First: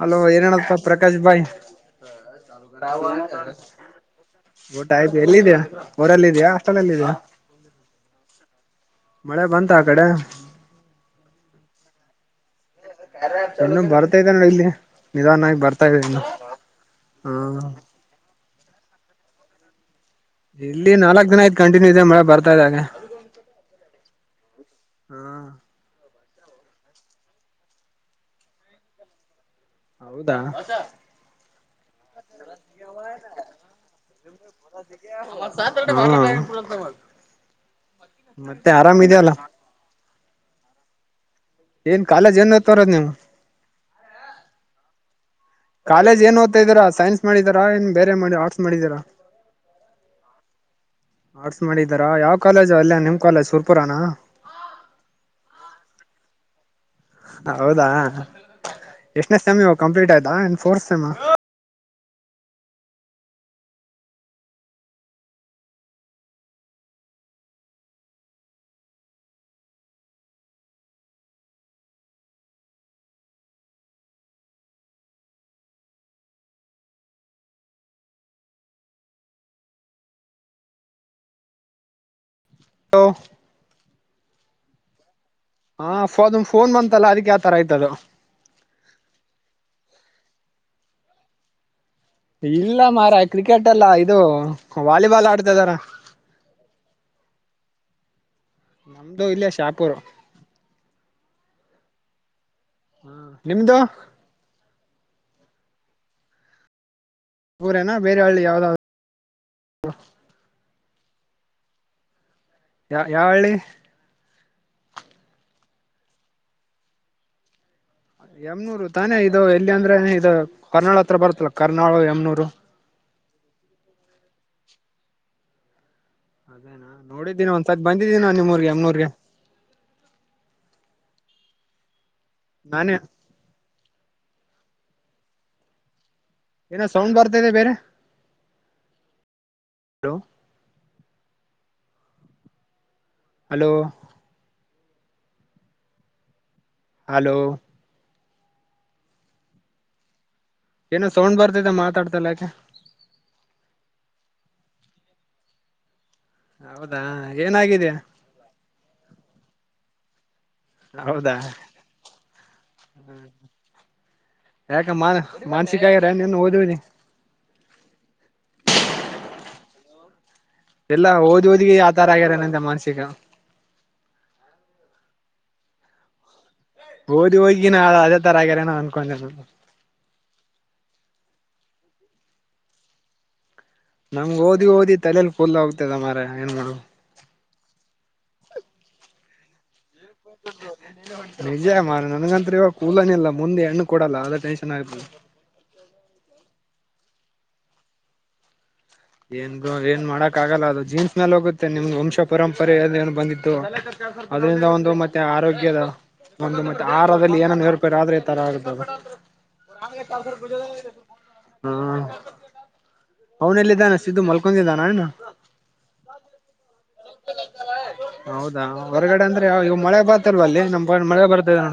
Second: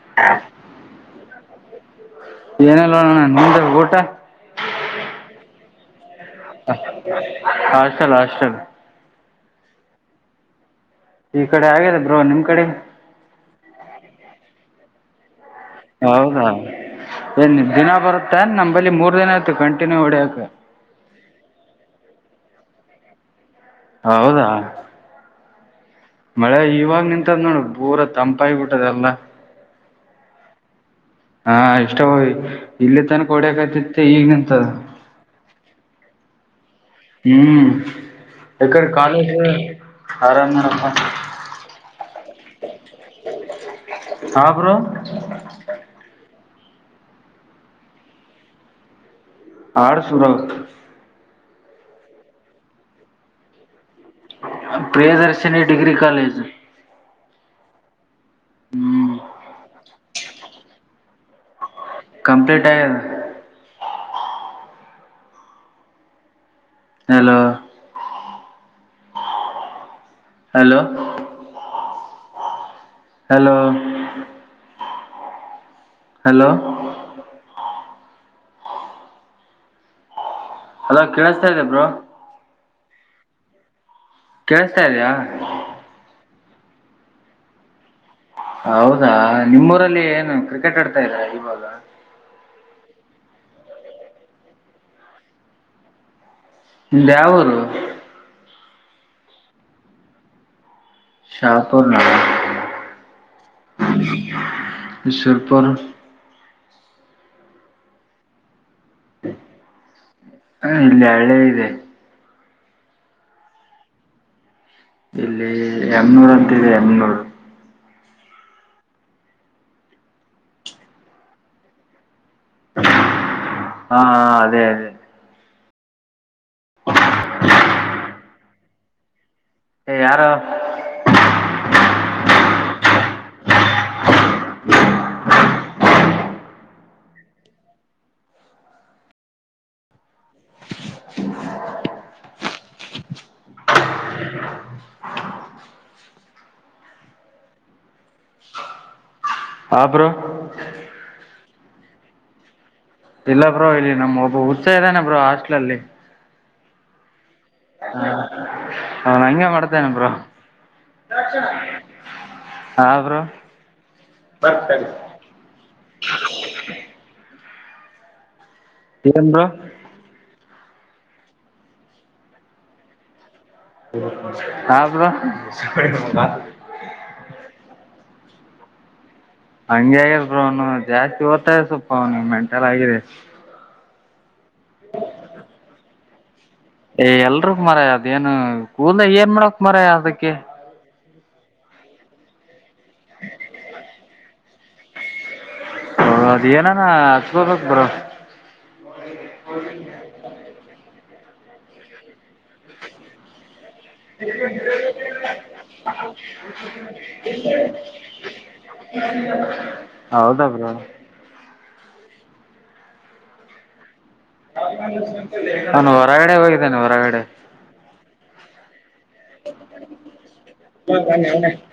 Hello ಏನೆನಪ್ಪ ಪ್ರಕಾಶ್ ಭಾಯ್. ಏನಿಲ್ಲ ಅಣ್ಣ ನಿಮ್ದ ಊಟ ಊಟ ಆಯ್ತು ಎಲ್ಲಿ ಇದೆಯಾ ಊರಲ್ಲ ಹಾಸ್ಟೆಲ್ ಅಲ್ಲಿ ಇದ್ಯಾ ಹಾಸ್ಟಲ್ ಹಾಸ್ಟಲ್. ಮಳೆ ಬಂತ ಆ ಕಡೆ ಈ ಕಡೆ ಆಗ್ಯದ ಬ್ರೋ ನಿಮ್ ಕಡೆ. ಸಣ್ಣುಗ್ ಬರ್ತೈತೆ ನೋಡ ಇಲ್ಲಿ ನಿಧಾನ ಆಗಿ. ಹೌದಾ ಏನ್ ದಿನ ಬರುತ್ತೇನ್ ನಮ್ ಬಲ್ಲಿ ಮೂರ್ ದಿನ ಆಯ್ತು ಕಂಟಿನ್ಯೂ ಹೊಡಿಯಕ. ಇಲ್ಲಿ ನಾಲ್ಕ್ ದಿನ ಆಯಿತು ಕಟಿನ್ಯೂ ಇದೆ ಮಳೆ ಬರ್ತಾ ಇದ್ದಾಗ ಹೌದಾ ಹಾ ಮಳೆ ಇವಾಗ್ ನಿಂತದ್ ನೋಡ್ ಪೂರ ತಂಪಾಗಿಬಿಟ್ಟದ ಎಲ್ಲಾ. ಹೌದಾ ಹಾ ಇಷ್ಟೂ ಇಲ್ಲಿ ತನಕ ಹೊಡೆಕತ್ತಿತ್ತು ಈಗ ನಿಂತದ. ಹ್ಮಾ ಹ್ಮ್ ಎಕಡಿ ಕಾಲೇಜ ಇದೆಯಲ್ಲ ಆರಾಮ ನೋಡಪ. ಏನ್ ಕಾಲೇಜ್ ಏನ್ನೋತ್ತರದ್ ನೀವ್. ಹಾ ಬ್ರೋ ಕಾಲೇಜ್ ಏನ್ ಓ್ತತ್ತಇದೀರ ಸೈನ್ಸ್ ಮಾಡಿದರಾ ಏನ್ ಬೇರೆ ಮಾಡಿ ಆರ್ಟ್ಸ್ ಮಾಡಿದೀರಾ. ಆರ್ಟ್ಸು ಬ್ರೊ ಆರ್ಟ್ಸ್ ಮಾಡಿದಾರಾ ಯಾವ್ ಕಾಲೇಜು ಅಲ್ಲೆ ನಿಮ್ ಕಾಲೇಜ್ ಸುರ್ಪುರನಾ. Priyadarshini degree college. ಹೌದಾ ಹ್ಮ್ ಎಷ್ಟನೇ ಸೆಮ್ ಇವಾಗ್ ಕಂಪ್ಲೀಟ್ ಆಯ್ತಾ ಏನ್ ಫೋರ್ತ್ ಸೆಮ್ಮ. ಕಂಪ್ಲೀಟ್ ಆಗ್ಯದ. Hello hello hello hello hello ಕೇಳಿಸ್ತಾ ಇದದೆಬ್ರು ನ ಕೇಳಸ್ತಾ ಇದೆಯಾ ಹಾ ಫೋಮ್ ಫೋನ್ ಬಂತಲ್ಲ ಅದಕ್ಕೆ ಯ ಆತರ ಆಯ್ತದು ಹೌದಾ ನಿಮ್ಮೂರಲ್ಲಿ ಏನು ಕ್ರಿಕೆಟ್ ಆಡ್ತಾ ಇದ್ರಾ ಇವಾಗ ಇಲ್ಲ ಮಾರ ಕ್ರಿಕೆಟ್ಲ್ಲ ಇದು ವಾಲಿಬಾಲ್ ಆಡ್ತ ಇದಾರೆ ನಿಮ್ದ್ ಯಾವರು ನಮ್ದು ಇಲ್ಲ ಶಾಪುರ ಶಾಪುರ ನ ನಿಮ್ದು ಸರ್ಪ ಊರೇನಾ ಬೇರೆ ಹಳ್ಳಿ ಯಾವ್ದಾದ್ದರು ಹ ಇಲ್ಲ ಹಳ್ಳಿ ಇದೆ ಯ ಯಾವಳ್ಳಿ ಇಲ್ಲಿ ಎಮನೂರು ಅಂತಿದೆ ಎಮನೂರು ಎಮ್ನೂರು ತಾನೇ ಇದು ಎಲ್ಲಿ ಅಂದ್ರೆ ಇದು ಕರ್ನಾಳ ಹತ್ರ ಬರುತ್ತಲ್ಲ ಕರ್ನಾಳ ಎಮ್ನೂರು ಹಾ ಅದೇ ಅದೇ ಅದೇನಾ ನೋಡಿದ್ದೀ ಒಂದ್ಸತ್ ಬಂದಿದ್ದೀನಾ ನಿಮ್ಮೂರ್ಗೆ ಎಮ್ಮನೂರ್ಗೆ ಎ ಯಾರೋ ನಾನೇ ಏನೊ ಸೌಂಡ್ ಬರ್ತದೆ ಬೇರೆ ಹಲೋ ಹಲೋ ಹಲೋ ಹಾ ಬ್ರೋ ಏನೋ ಸೌಂಡ್ ಬರ್ತಿದೆ ಮಾತಾಡ್ತಿಲ್ಲಾ ಏಕೆ ಇಲ್ಲ ಬ್ರೋ ಇಲ್ಲಿ ನಮ್ ಒಬ್ಬ ಉಚ್ಚ ಇದಾನೆ ಬ್ರೋ ಹಾಸ್ಟೆಲ್ ಲ್ಲಿ ಹೌದಾ ಏನಾಗಿದಯಾ ಅವನು ಹಂಗೆ ಮಾಡ್ತೇನೆ ಬ್ರೋ ಹೌದಾ ಹಾ ಬ್ರೋ ಮಾನಸಿಕಗಾರ ನೆನ್ನೆ ಓದಿ ಓದಿ ಏನ್ ಬ್ರೋ ಎಲ್ಲ ಓದ್ ಓದಿ ಆತರ ಆಗ್ಯಾರನಂತೆ ಮಾನಸಿಕ ಹ ಬ್ರೋ ಓದಿ ಹೋಗಿ ನಾ ಅದೇ ತರ ಆಗ್ಯರೆ ನ ಅನ್ಕೊಂಡೆ ಹಂಗೆ ಅವ್ನು ಬ್ರೊ ಜಾಸ್ತಿ ಓದ್ತ ಸ್ವಲ್ಪ ಅವ್ನ್ ಗೆ ಮೆಂಟಲ್ ಆಗಿದೆ ನಂಗ್ ಓದಿ ಓದಿ ತಲೇಲಿ ಫುಲ್ ಆಗ್ತದ ಮಾರ ಏನ್ ಮಾಡು ಏ ಎಲ್ರೂ ಮರಾಯ ಅದ ಏನು ಕೂದ್ಲ್ ಏನ್ ಮಾಡಕ್ ಮರಾಯ ಅದಕ್ಕೆ ನಿಜ ಮಾರ್ರೆ ನನ್ಗಂತು ಇವಾಗ ಕೂದ್ಲೆ ಇಲ್ಲ ಮುಂದೆ ಹೆಣ್ಣು ಕೊಡಲ್ಲ ಅದೇ ಟೆನ್ಷನ್ ಆಯ್ತು ಹ ಅದ ಏನಾನ ಹಚ್ಚ್ಬೆಕು ಬ್ರೋ ಏನ್ ಬ್ರೋ ಏನ್ ಮಾಡಕ್ ಆಗಲ್ಲ ಅದು ಜೀನ್ಸ್ ಮೇಲ್ ಹೋಗುತ್ತೆ ನಿಮ್ಗೆ ವಂಶ ಪರಂಪರೆ ಏನು ಬಂದಿತ್ತು ಅದರಿಂದ ಒಂದು ಮತ್ತೆ ಆರೋಗ್ಯದ ಒಂದು ಮತ್ತೆ ಆಹಾರದಲ್ಲಿ ಏನ ಏರುಪೇರ್ ಆದ್ರೆ ಈ ತರ ಆಗ್ತದ [inaudible] [unintelligible] ಬ್ರೋ ಹ್ಮ ಅವನಲ್ಲಿದ್ದಾನ ಸಿದ್ದು ಮಲ್ಕ ಅವನು ಹೊರಗಡೆ ಹೋಗಿದ್ದನೆ ಹೊರಗಡೆ. ಹೌದಾ ಹೊರಗಡೆ ಅಂದ್ರೆ ಯಾವ ಇವಾಗ ಮಳೆ ಬರ್ತಿಲ್ವ ಅಲ್ಲಿ ನಮ್ ಲಿ ಮಳೆ ಬರ್ತಿದೆ.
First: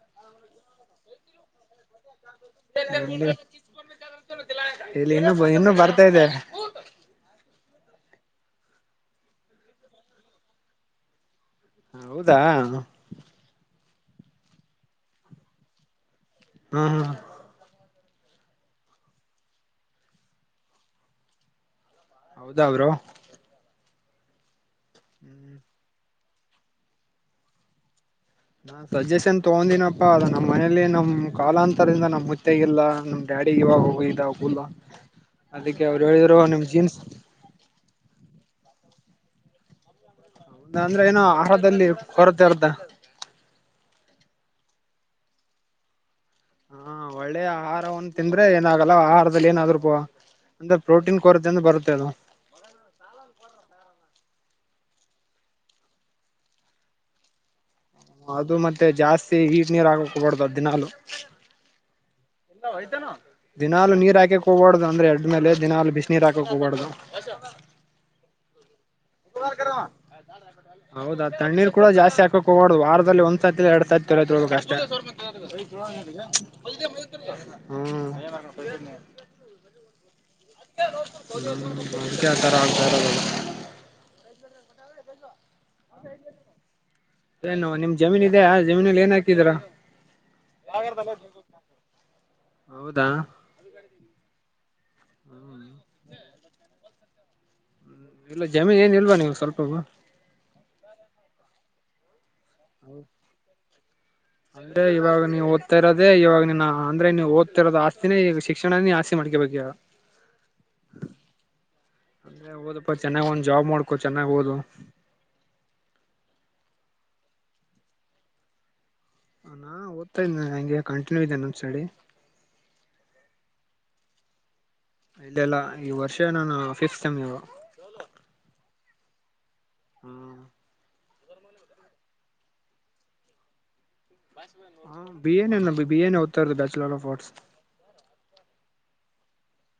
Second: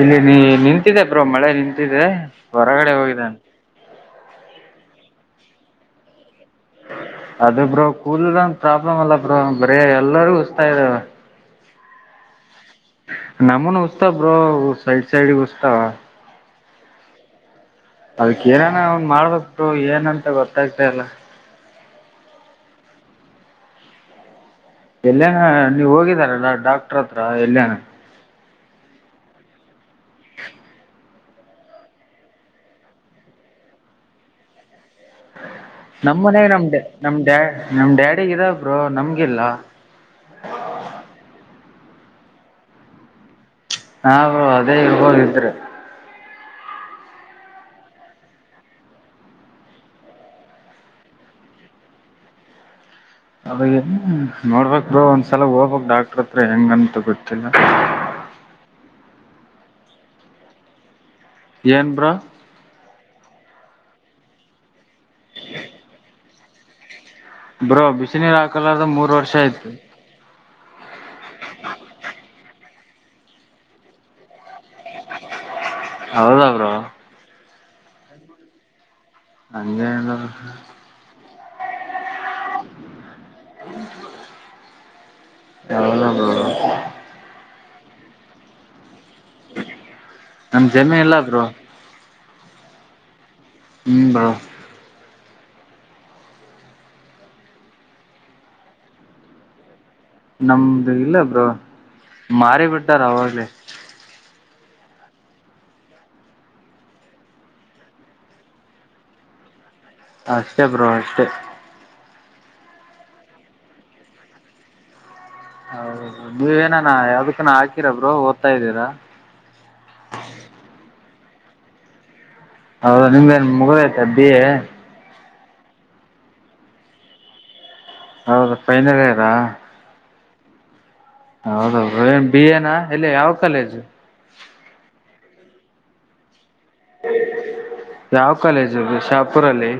ಇಲ್ಲಿ ನೀ ನಿಂತಿದೆೆ ಬ್ರೋ ಮಳೆ ನಿಂತಿದೆ. ಹೊರಗಡೆ ಹೋಗಿದ್ದಾನೆ ಇಲ್ಲಿ ಇನ್ನು ಇನ್ನು ಬರ್ತಾ ಇದೆ. ಅದೇ ಬ್ರೋ ಕೂದ್ಲದೊಂದು ಪ್ರಾಬ್ಲಮ್ ಅಲ್ಲ ಬ್ರೋ ಬರೇ ಎಲ್ಲರೂ ಉಸ್ತಾ ಇದಾವೆ. ಹೌದಾ ನಮ್ಮನು ಉಸ್ತವ ಬ್ರೋ ಅವು ಸೈಡ್ ಸೈಡ್ ಗ ಉಸ್ತಾವ. ಹಾ ಹಾ ಅದಕ್ಕ ಏನಾನ ಒನ್ ಮಾಡ್ಬೇಕ ಬ್ರೋ ಏನಂತ ಗೊತ್ತಾಗ್ತಿಲ್ಲ. ಹೌದಾ ಬ್ರೋ ಎಲ್ಲೇನ ನೀವು ಹೋಗಿದಾರ ಡಾ ಡಾಕ್ಟರ್ ಹತ್ರ ಎಲ್ಲೇನ. ನಾ ಸಜೆಷನ್ ತಗೊಂದನಪ್ಪಾ ಅದ ನಮ್ಮ ಮನೇಲಿ ನಮ್. ಕಾಲಾಂತರದಿಂದ ನಮ್ಮ ಮುತ್ತಗಲ್ಲ ನಮ್ ಡ್ಯಾಡಿ ಇವಾಗ ಹೋಗಿದಾವ ಕೂದ್ಲಾ. ನಮ್ ಮನ್ಯಾಗ ನಮ ನಮ್ ಡ್ಯಾ ನಮ್ ಡ್ಯಾಡಿ ಗ ಇದಾವ ಬ್ರೋ ನಮ್ಗಿಲ್ಲ. ಅಂದ್ರೆ ಏನೋ ಆಹಾರದಲ್ಲಿ ಕೊರತೆ ಇರ್ತ. ಹಾ ಬ್ರೋ ಅದೇ ಇರಬಹುದ ಇದ್ರ. ಹಾ ಒಳ್ಳೆ ಆಹಾರವನ್ನು ತಿಂದ್ರೆ ಏನಾಗಲ್ಲ ಆಹಾರದಲ್ಲಿ ಏನಾದ್ರು ಪ ಅಂದ್ರ ಪ್ರೋಟೀನ್ ಕೊರತೆೆಯಿಂದ ಬರುತ್ತೆ ಅದು. ಅದ ಏನ ನೋಡ್ಬೇಕ ಬ್ರೋ ಒಂದ್ಸಲ ಹೋಗ್ಬೇಕ ಡಾಕ್ಟ್ರ ಹತ್ರ ಹೆಂಗಂತ ಗೊತ್ತಿಲ್ಲ. ಅದು ಮತ್ತೆ ಜಾಸ್ತಿ ಹಿಟ್ ನೀರ್ ಆಕಕ ಹೋಗಬಾರ್ದು ಅದ ದಿನಾಲು. ಎನ ಭ್ರ. [unintelligible] ದಿನಾಲು ನೀರ ಹಾಕೆಕ ಹೋಗಬಾಡದ ಅಂದ್ರೆ ಎಡ ಮೇಲೆ ದಿನಾಲ ಬಿಸ ನೀರ ಹಾಕಕ ಹೋಗಬಾಡದು. ಬ್ರೋ ಬಿಸಿ ನೀರು ಹಾಕಲಾರ್ದ ಮೂರ್ ವರ್ಷ. ಕುಮಾರ್ಕರ ಆಯಿತು ವಾ. ಹೌದಾ ತಣ್ಣೀರ ಕೂಡ ಜಾಸ್ತಿ ಹಾಕಕ ಹೋಗಬಾಡದು ವಾರದಲ್ಲಿ ಒಂದ್ಸತಿ ಲ ಎರಡ ಸತಿ ತೊರ ತೊಬೇಕ ಅಷ್ಟ. ಹೌದಾ ಬ್ರೋ [unintelligible] ಹ್ಮ ಹಂಗೆ ನಿಲ್ಲ ಬ್ರೊ. [unintelligible] ಅದಕೆ ಆ ತರ ಆಗತಾ ಇರೋದು ಅದ. [unintelligible] ಏನೋ ನಿಮ್ ಜಮೀನ ಇದೆಯಾ ಆ ಜಮೀನಲಿ ಏನ್ ಹಾಕಿದಿರಾ. ನಮ್ಮ ಜಮೀನು ಇಲ್ಲ ಬ್ರೋ [unintelligible] ಹೌದಾ. ಹ್ಮ್ ಬಾ ಇಲ್ಲ ಜಮೀನ ಏನ್ ಇಲ್ವಾ ನಿಮಗ ಸ್ವಲ್ಪವು. ನಮ್ದು ಇಲ್ಲ ಬ್ರೋ ಮಾರಿ ಬಿಟ್ಟಾರ ಅವಾಗ್ಲೆ. ಅದ್ರೆ ಇವಾಗ ನೀವು ಓದ್ತ ಇರೋದೆ ಇವಾಗ ನಿನ್ನ ಅಂದ್ರೆ ನೀವು ಓದ್ತ ಇರೋದು ಆಸ್ತಿನೇ ಈಗ ಶಿಕ್ಷಣ ನೀ ಆಸ್ತಿ ಮಾಡ್ಕೊಬೇಕ. ಹ ಅಷ್ಟೆ ಬ್ರೋ ಅಷ್ಟೆ. ಎ ಓದಪ್ಪಾ ಚೆನ್ನಾಗ ಒಂದ್ ಜಾಬ್ ಮಾಡ್ಕೋ ಚನ್ನಾಗಓದು. ಹೌದ ನೀವೇನಾನ ಯಾವ್ದಕ್ಕನ ಹಾಕಿರ ಬ್ರೋ ಓದ್ತಾ ಇದ್ದೀರಾ. ನಾ ಓದ್ತಾ ಇದ್ನ ಹ ಹಂಗೆ ಕಂಟಿನ್ಯೂ ಇದೆೇ ನನ್ ಸ್ಟಡಿ. ಹೌದಾ ನಿಮ್ದೇನ ಮುಗದತಾ ಬಿ ಎ. ಇಲ್ಲೆಲ್ಲ ಈ ವರ್ಷ ನಾನು ಫಿಪ್ಸ್ ಸೇಮ್. ಹೌದಾ ಫೈನಲ್ ಇಯರಾ. ಹ್ಮ್ ಹೌದೌ ಏನ್ ಬಿ ಎನಾ ಇಲ್ಲ ಯಾವ ಕಾಲೇಜು ಹ ಬಿ ತಾರ ಬ್ಯಾಚುಲರ್ ಆಫ್ ಸ್ ಯಾವ ಕಾಲೇಜುದು ಶಾಪುರಲ್ಲಿ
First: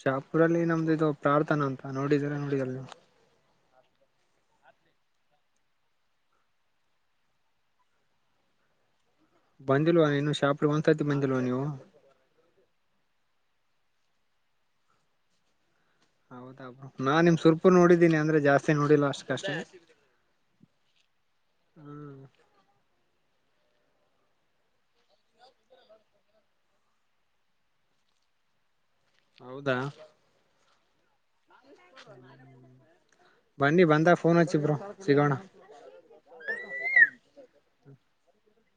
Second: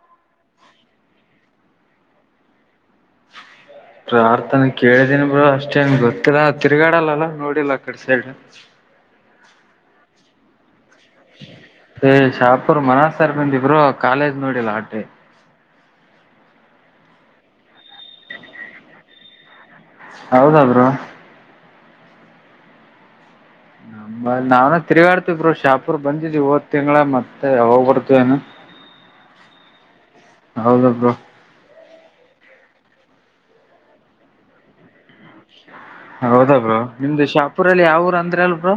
ಶಾಪುರಲ್ಲಿ ನಮ್ದು ಇದು ಪ್ರಾರ್ಥನಾ ಅಂತ ನೋಡಿದ್ರ ನೋಡಿದಲ್ ನೀ ಪ್ರಾರ್ಥನೆ ಕೇಳಿದೀನಿ ಬ ಅಷ್ಟೇನ್ ಗೊತ್ತಿಲ್ಲ ತಿರ್ಗಾಡಲ್ಲಲ್ಲ ನೋಡಿಲ್ಲ ಆ ಕಡೆ ಸೈಡ್ ಬಂದಿಲ್ವ ನೀನು ಶಾಪ್ಗೆ ಒಂದ್ಸರ್ತಿ ಬಂದಿಲ್ವ ನೀವು ಶಾಪುರ್ ಮನಸ್ಸರ್ ಬಂದಿಬ್ರು ಕಾಲೇಜ್ ನೋಡಿಲ್ಲ ಆಟೆ ಹೌದಬ್ರು ನಾ ನಿಮ್ ಸುರ್ಪು ನೋಡಿದ್ದೀನಿ ಅಂದ್ರೆ ಜಾಸ್ತಿ ನೋಡಿಲ್ಲ ಅಷ್ಟು ಕಷ್ಟ ಹೌದಾದ್ರು ಹ್ಮ್ ಅ ನಾವನ ತಿರುಗಾಡ್ತಿದರು ಶಾಪೂರ್ ಬಂದಿದ್ವಿ ಇವತ್ತು ತಿಂಗಗಳ ಮತ್ತೆ ಯಾವಾಗ್ ಬರ್ತ ಏನು ಹ ಹೌದಾ ಹೌದ ಬೋ ಬನ್ನಿ ಬಂದ ಫೋನ್ಚ್ಚಿ ಬ್ರೋ ಸಿಗೋಣ ಹೌದಾ ಬ್ರೋ ನಿಮ್ದು ಶಾಪುರಲ್ಲಿ ಯಾವ ಊರು ಅಂದ್ರ ಅಲ್ ಬ್ರೋ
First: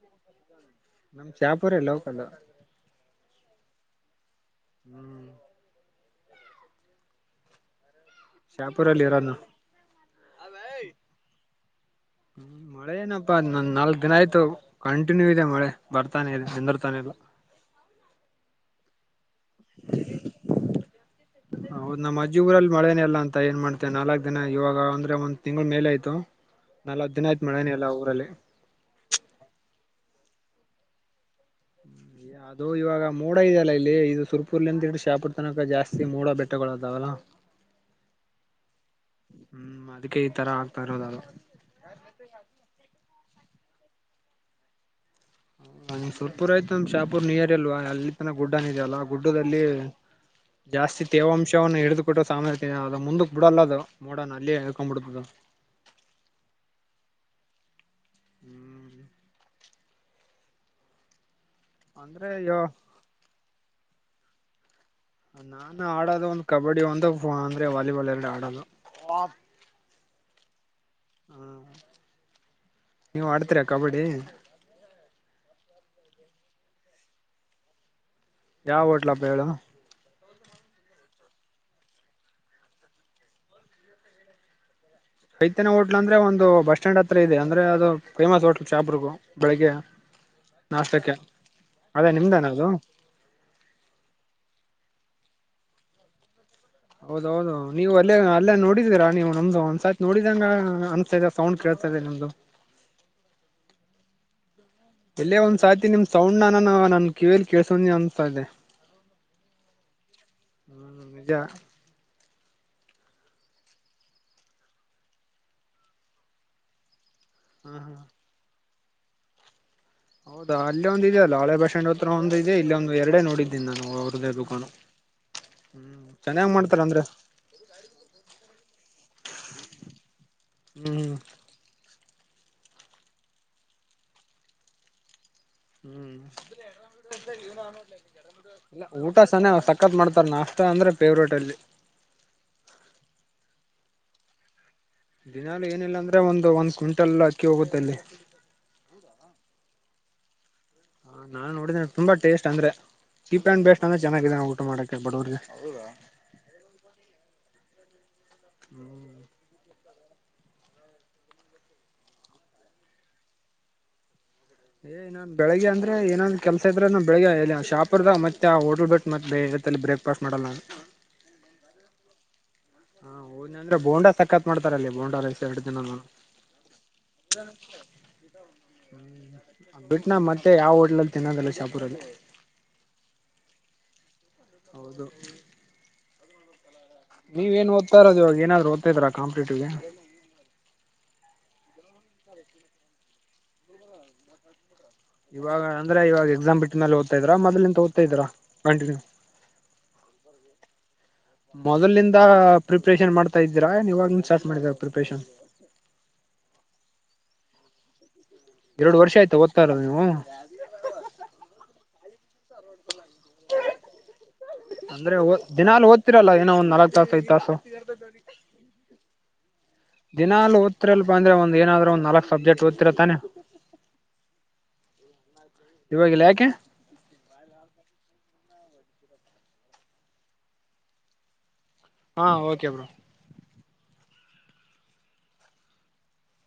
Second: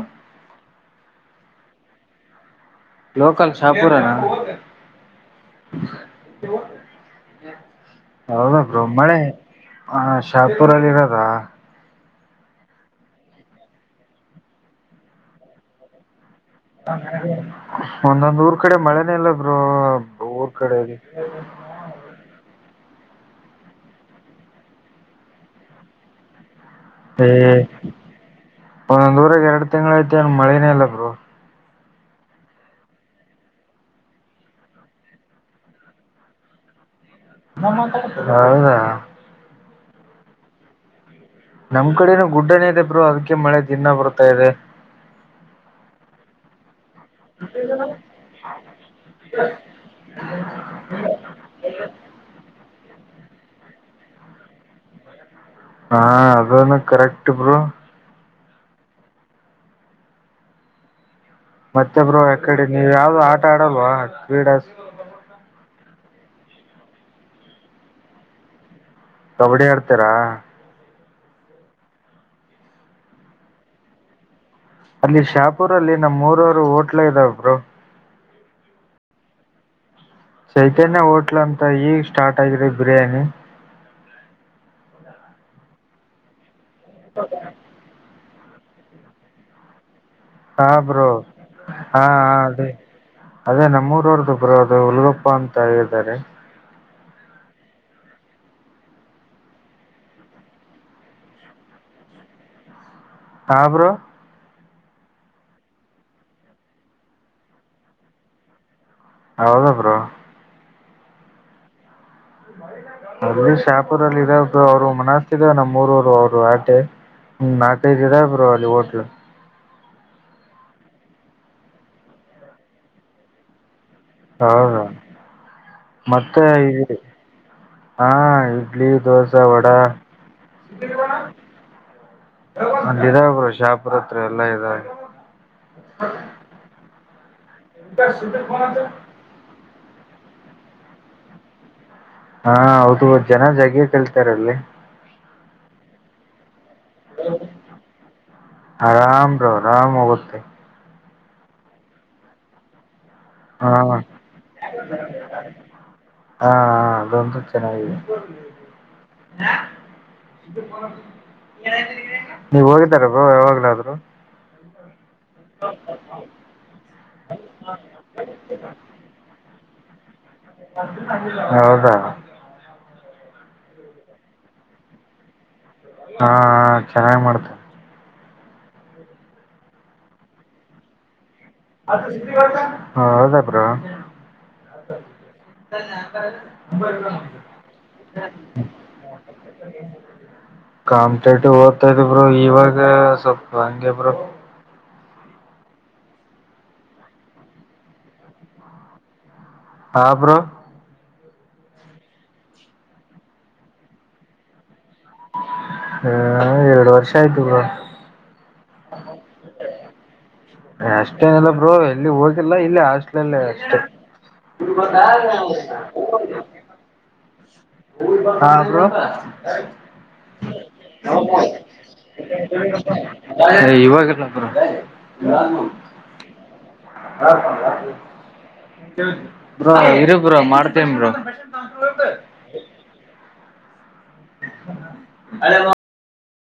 ನಮ್ ಚಾಪೂರ ಲೋಕಲ್ ಲೋಕಲ್ ಶಾಪೂರನಾ ಹ್ಮ್ ಇವ ಹೌದ ಬ್ರ ಶಾಪುರಲ್ಲಿ ಮಳೆ ಇರೋದು ನಾವು. ಆ ಶಾಪುರಲ್ಲಿ ಇರೋದಾ ಹ್ಮ ಮಳೆ ಏನಪ್ಪಾ ನ ನಾಲ್ಕ್ ದಿನ ಆಯ್ತು ಕಂಟಿನ್ಯೂ ಇದೆ ಮಳೆ ಬರ್ತಾನೆ ನಿಂದರ್ತಾನೆ ಇಲ್ಲ ಒಂದೊಂದ್ ಊರ್ ಕಡೆ ಮಳೆನೇ ಇಲ್ಲ ಬರು ಊರ್ ಕಡೆ ಹೌದ್ ನಮ್ಮ ಅಜ್ಜ ಗರಲ್ಲಿ ಮಳೇನೇಲ್ಲ ಅ ಏನ್ ಮಾಡ್ತೆವೆ ನಾಲ್ಕಕ್ ದಿನ ಇವಾಗ ಅಂದ್ರೆಂದ ತಿಂಗ್ಳ ಮೇ ಆ್ತು ಹಾ ನಾ ಹದಿನೈ್ತ್ ಮಳನನೆ ಎಲ್ಲ ಊರಲ್ಲಿ ಒಂದೊಂದ್ಊರ ಎಡು ತಿಂಗಳ ಐತಿ್ ಮಳೆನೇ ಇಲ್ಲರು ಹ ಅದು ಇವಾಗ ಮೋಡ ಇದೆಯಲ್ಲಾ ಇಲ್ಲಿ ಇದು ಸುರ್ಪುರ್ಲಿ ಅಂತಿ್ರಿ ಶಾಪುರ್ ತನಕ ಜಾಸ್ತಿ ಮೋಡ ಬೆಟ್ಟಗಳಗಳುದಾವಲ್ಲ ಹೌದಾ ಹ್ಮ್ ಅದಕ್ಕೆ ಈ ತರ ಆಗ್ತಾ ಇರೋದದು ನಮ್ ಕಡನ ಗುಡ್ಡಣೆ ಇದೆ ಬ್ರೋ ಅದಕ್ಕೆ ಮಳೆ ದಿಿನ ಬರ್ತಾ ಇದೆ ನ ಸುರ್ಪುರ್ ಆಯ್ತುಂದ್ ಶಾಪೂುರ್ ನೀಿಯರ್ ಅಲ್ವಾ ಅಲ್ಲಿ ತನ ಗುಡ್ ಅನಿದ ಅಲ್ಲ ಗುಡ್ಡದಲ್ಲಿ ಜಾಸ್ತಿ ತೇವಾಂಶವನ್ನು ಹಿಡುಕ ಕೊಟ್ಟೋ ಸಾಮಾ ಅದು ಮುಂದಕ್ ಬಿಡಲ್ಲ ಅದು ಮೋಡ ಅಲ್ಲಿೇ ಹೇಕೊಂಬಿಡ್ತದು ಹಾ ಅದನ್ನು ಕರೆಕ್ಟ್ ಬರು ಹ್ಮ್ ಮತ್ತೆಬ್ರು ಅಂದ್ರೆ ಅಯ್ಯೋ ಯಕಡೆ ನೀವು ಯಾವ್ದು ಆಟ ಆಡಲ್ವಾ ಕ್ರೀಡಾ ನಾನು ಆಡೋದು ಒಂದು ಕಬಡ್ಡಿ ಒಂದು ಅಂದ್ರೆ ವಾಲಿಬಾಲ್ ಎರಡು ಆಡೋದು ಕಬಡ್ಡಿ ಆಡ್ತಾರಾ ಹಾ ನೀವ್ ಆಡ್ತ್ರ ಕಬಡ್ಡಿ ಅಲ್ಲಿ ಶಾಪುರ ಅಲ್ಲಿ ನಮ್ಮ್ ಮೂರವರು ಹೋಟ್ಲ ಇದ ಒಬ್ರು ಯಾವ ಹೋಟ್ಲ್ ಹಬ್ಬ ಹೇಳು ಚೈತನ್ಯ ಹೋಟ್ಲ್ ಅಂತ ಈಗ ಸ್ಟಾರ್ಟ್ ಆಗಿದೆ ಬಿರಿಯಾನಿ ಚೈತನ್ಯ ಹೋಟ್ಲ್ ಅಂದ್ರೆ ಒಂದು ಬಸ್ ಸ್ಟ್ಯಾಂಡ್ ಹತ್ರ ಇದೆ ಅಂದ್ರೆ ಅದು ಫೇಮಸ್ ಹೋಟ್ಲ್ ಚಾಪುರ್ಗೂ ಬೆಳಗ್ಗೆ. ಹಾ ಬ್ರೋ ಹಾ ಅದೇ ಹ ನಿಮ್ದೇನ ಅದು ಅದೇ. ಅದೇ ನಮ್ಮೂರ ಅವ್ರ್ದುಬ್ರೋ ಅದು ಹುಲ್ಗೊಪ್ಪ ಅಂತ ಇದಾರೆ. ಹೌದ ಹೌದು ನೀವು ಅಲ್ಲೇ ಅಲ್ಲೇ ನೋಡಿದೀರಾ ನೀವು ನಮ್ದು ಒಂದ್ಸತ್ ನೋಡಿದಂಗ ಅನ್ಸ್ತ ಇದೆ ಸೌಂಡ್ ಕೇಳ್ತಾಯಿದೆ ನೀಮ್ದು. ಹಾ ಬ್ರೋ ಎಲ್ಲೇ ಒಂದ್ಸಹತಿ ನಿಮ್ ಸೌಂಡ್ ನನ ನನ್ ಕಿವಿಯಲಿ ಕೆಲ್ಸೊಂಡಿನಿ ಅನಸ್ತಾ ಇದೆ. ಹೌದ ಬ್ರೋ ಹ್ಮ ನಿಜ [unintelligible] ಅಲ್ಲಿ ಶಾಪುರಲ್ಲಿ ಇದಾವ ಅವ್ರು ಮನಸ್ತ ಇದಾವ ನಮ್ಮ್ ಊರೊರು ಅವ್ರು ಆಟೆ ಹ ಹ್ಮ ಹ್ಮ ನಾಕೈದ ಇದೆ ಬ್ರೋ ಅಲ್ಲಿ ಹೊಟ್ಲು ಹೌದಾ ಅಲ್ಲಿ ಒಂದ ಇದೆ ಅಲ್ಲ ಹಳೆ ಬಸ್ ಸ್ಯಾಂಡ್ ಹತ್ರ ಒಂದ ಇದೆ ಇಲ್ಲಿ ಒಂದು ಎರಡೆ ನೋಡಿದ್ದೀನಿ ನಾನು ಅವ್ರದ್ದೇ ದುಕಾನು ಹೌ ಹ್ಮ್ ಮತ್ತೆ ಚೆನ್ನಾಗ್ ಮಾಡ್ತಾರ ಇ ಅಂದ್ರೆ ಹಾ ಇಡ್ಲಿ ದೋಸಾ ವಡ ಹ್ಮ್ [unintelligible] ನಂದ ಇದ ಬ ಶಾಪುರ್ ಹತ್ರ ಎಲ್ಲಾ ಇದ [unintelligible] ಹ್ಮ್ [unintelligible] ಇಲ್ಲ ಉಟ್ ತ ಸನ್ಯವ್ ಸಕ್ಕತ್ ಮಾಡ್ತರ್ ನಾಷ್ಟ ಅಂದ್ರ ಪೇವ್ರೇಟ್ ಅಲ್ಲಿ. ಹಾ ಹೌದು ಜನ ಜಗ್ಗಿ ಕೇಳ್ತಾರೆ ಅಲ್ಲಿ. ದಿನಾಲು ಏನಿಲ್ಲ ಅಂದ್ರೆ ಒಂದು ಒಂದ್ ಕ್ವಿಂಟಲ್ ಅಕ್ಕಿ ಹೋಗುತ್ತೆ ಅಲ್ಲಿ. ಹಾ ಬ್ರೋ ಆರಾಮ್ ಹೊಗುತ್ತೆ. ಹಾ ನಾನ್ ನೋಡಿದೇನೆ ತುಂಬಾಟೇಸ್ಟ್ ಅಂದ್ರೆ ಚೀಪ್ ಆಂಡ್ ಹಾ ಬೆಸ್ಟ್ ಅಂದ್ರೆ ಚೆನ್ನಾಗಿದೆ ನೋಡ್ ಊಟ ಮಾಡಕ್ಕೆ ಬಡವರಿಗೆ ಹೌದ ಹಾ ಹ ಅದೊಂದು ಚನ್ನಾಗಿದೆ [unintelligible] [unintelligible] ನೀವು ಹೋಗಿದಿರ ಬೋ ಯಾವಾಗ್ಲಾದ್ರು. ಏ ನನ್ ಬೆಳಗ್ಗೆ ಅಂದ್ರೆ ಏನನ ಕೆಲ್ಸ ಇದ್ರೆ ನಾನ್ ಬೆಳಗ್ಗೆ ಶಾಪರ್ದ ಮತ್ತ ಆ ಹೋಟಲ್ ಬಿಟ್ ಮತ್ ಬೇರೆ ತಲ್ಲಿ ಬ್ರೇಕ್ಫಾಸ್ಟ್ ಮಾಡಲ್ಲ ನಾನು. ಹೌದಾ ಹಾ ಹೋದ್ನ ಅಂದ್ರ ಬೋಂಡಾ ಸಕ್ಕಾತ್ ಮಾಡ್ತಾರಲ್ಲಿ ಬೋಂಡಾ ರೆ ಎರಡ ದಿನ ನಾನ್ ಹಾ ಚೆನ್ನಾಗ್ ಮಾಡ್ತ ಹ್ಮ್ ಬಿಟ್ಟನಾ ಮತ್ತೆ ಯಾವ ಹೋಟೆಲ್ ಅಲ್ಲಿ ತಿನ್ನೋದೀಲ್ಲ ಶಾಪುರ್ ಆ ಪಿಸ್ಬಿ ಗೊಳ್ ತಾ ಹೌದಾ ಬ್ರೋ ಹೌದು [unintelligible] ನೀವ ಎನ್ ಓದ್ತಾ ಇರೋದು ಇವಗ್ ಏನಾದ್ರೂ ಓದ್ತಾ ಇದೀರಾ ಕಾಂಪಿಟೇಟಿವ್. ಗೆ ಕಾಮ್ಟೆಟಿವ್ ಓದತಾ ಇದ್ದ ಬ್ರೋ ಇವಾಗ ಸ್ವಲ್ಪ ಹಂಗೆ ಬ್ರೋ. ಇವಾಗ ಅಂದ್ರೆ ಇವಾಗ ಎಕ್ಸಾಮ್ ಬಿಟ್ ಮೇಲೆ ಓದ್ತಾ ಇದ್ರ ಮೊದಲಿಂತ್ ಓದ್ತ ಇದೀರ ಕಂಟಿನ್ಯೂ ಹಾ ಬ್ರೋ. ಮೊದಲಿಂದ ಪ್ರಿಪ್ರೇಷನ್ ಮಾಡ್ತಾ ಇದ್ದೀರಾ ಎನ್ ಇವಗಿಂದ ಸ್ಟಾರ್ಟ್ ಮಾಡಿದೀರಾ ಪ್ರಿಪರೇಷನ್. ಹ ಎರಡು ವರ್ಷ ಆಯ್ತ ಬ್ರೋ. ಎರಡು ವರ್ಷ ಆಯ್ತಾ ಓದ್ತಾ ಇರೋದು ನೀವು. ಏ ಅಷ್ಟೇನಿಲ್ಲ ಬ್ರೋ ಎಲ್ಲಿ ಹೋಗಿಲ್ಲ ಇಲ್ಲೆ ಹಾಸ್ಟೆಲ್ [unintelligible] ಅಷ್ಟೇ [unintelligible] ಅಂದ್ರೆ ದಿನಾಲು ಓದ್ತಿರಲ್ಲ ಏನೋ ಒಂದ್ ನಾಲ್ಕ್ ತಾಸು ಐದ್ ತಾಸು ಹಾ ಬ್ರೋ. ದಿನಾಲು ಒತ್ರಿಲಪ ಅಂದ್ರೆ ಒಂದ ಏನಾದ್ರು ಒಂದು ನಾಲ್ಕ್ ಸಬ್ಜೆಟ್ ಓದತಿರತಾನೆ. ಏ ಇವಾಗಿಲ್ಲ ಬ್ರೋ [unintelligible] ಇವಾಗಿಲ್ಲ ಯಾಕೆ. [unintelligible] ಬ್ರೋ ಇರು ಬ್ರೋ ಮಾಡ್ತೇನ್ ಬ್ರೋ [inaudible] ಹಾ ಓಕೆ ಬ್ರೋ [unintelligible]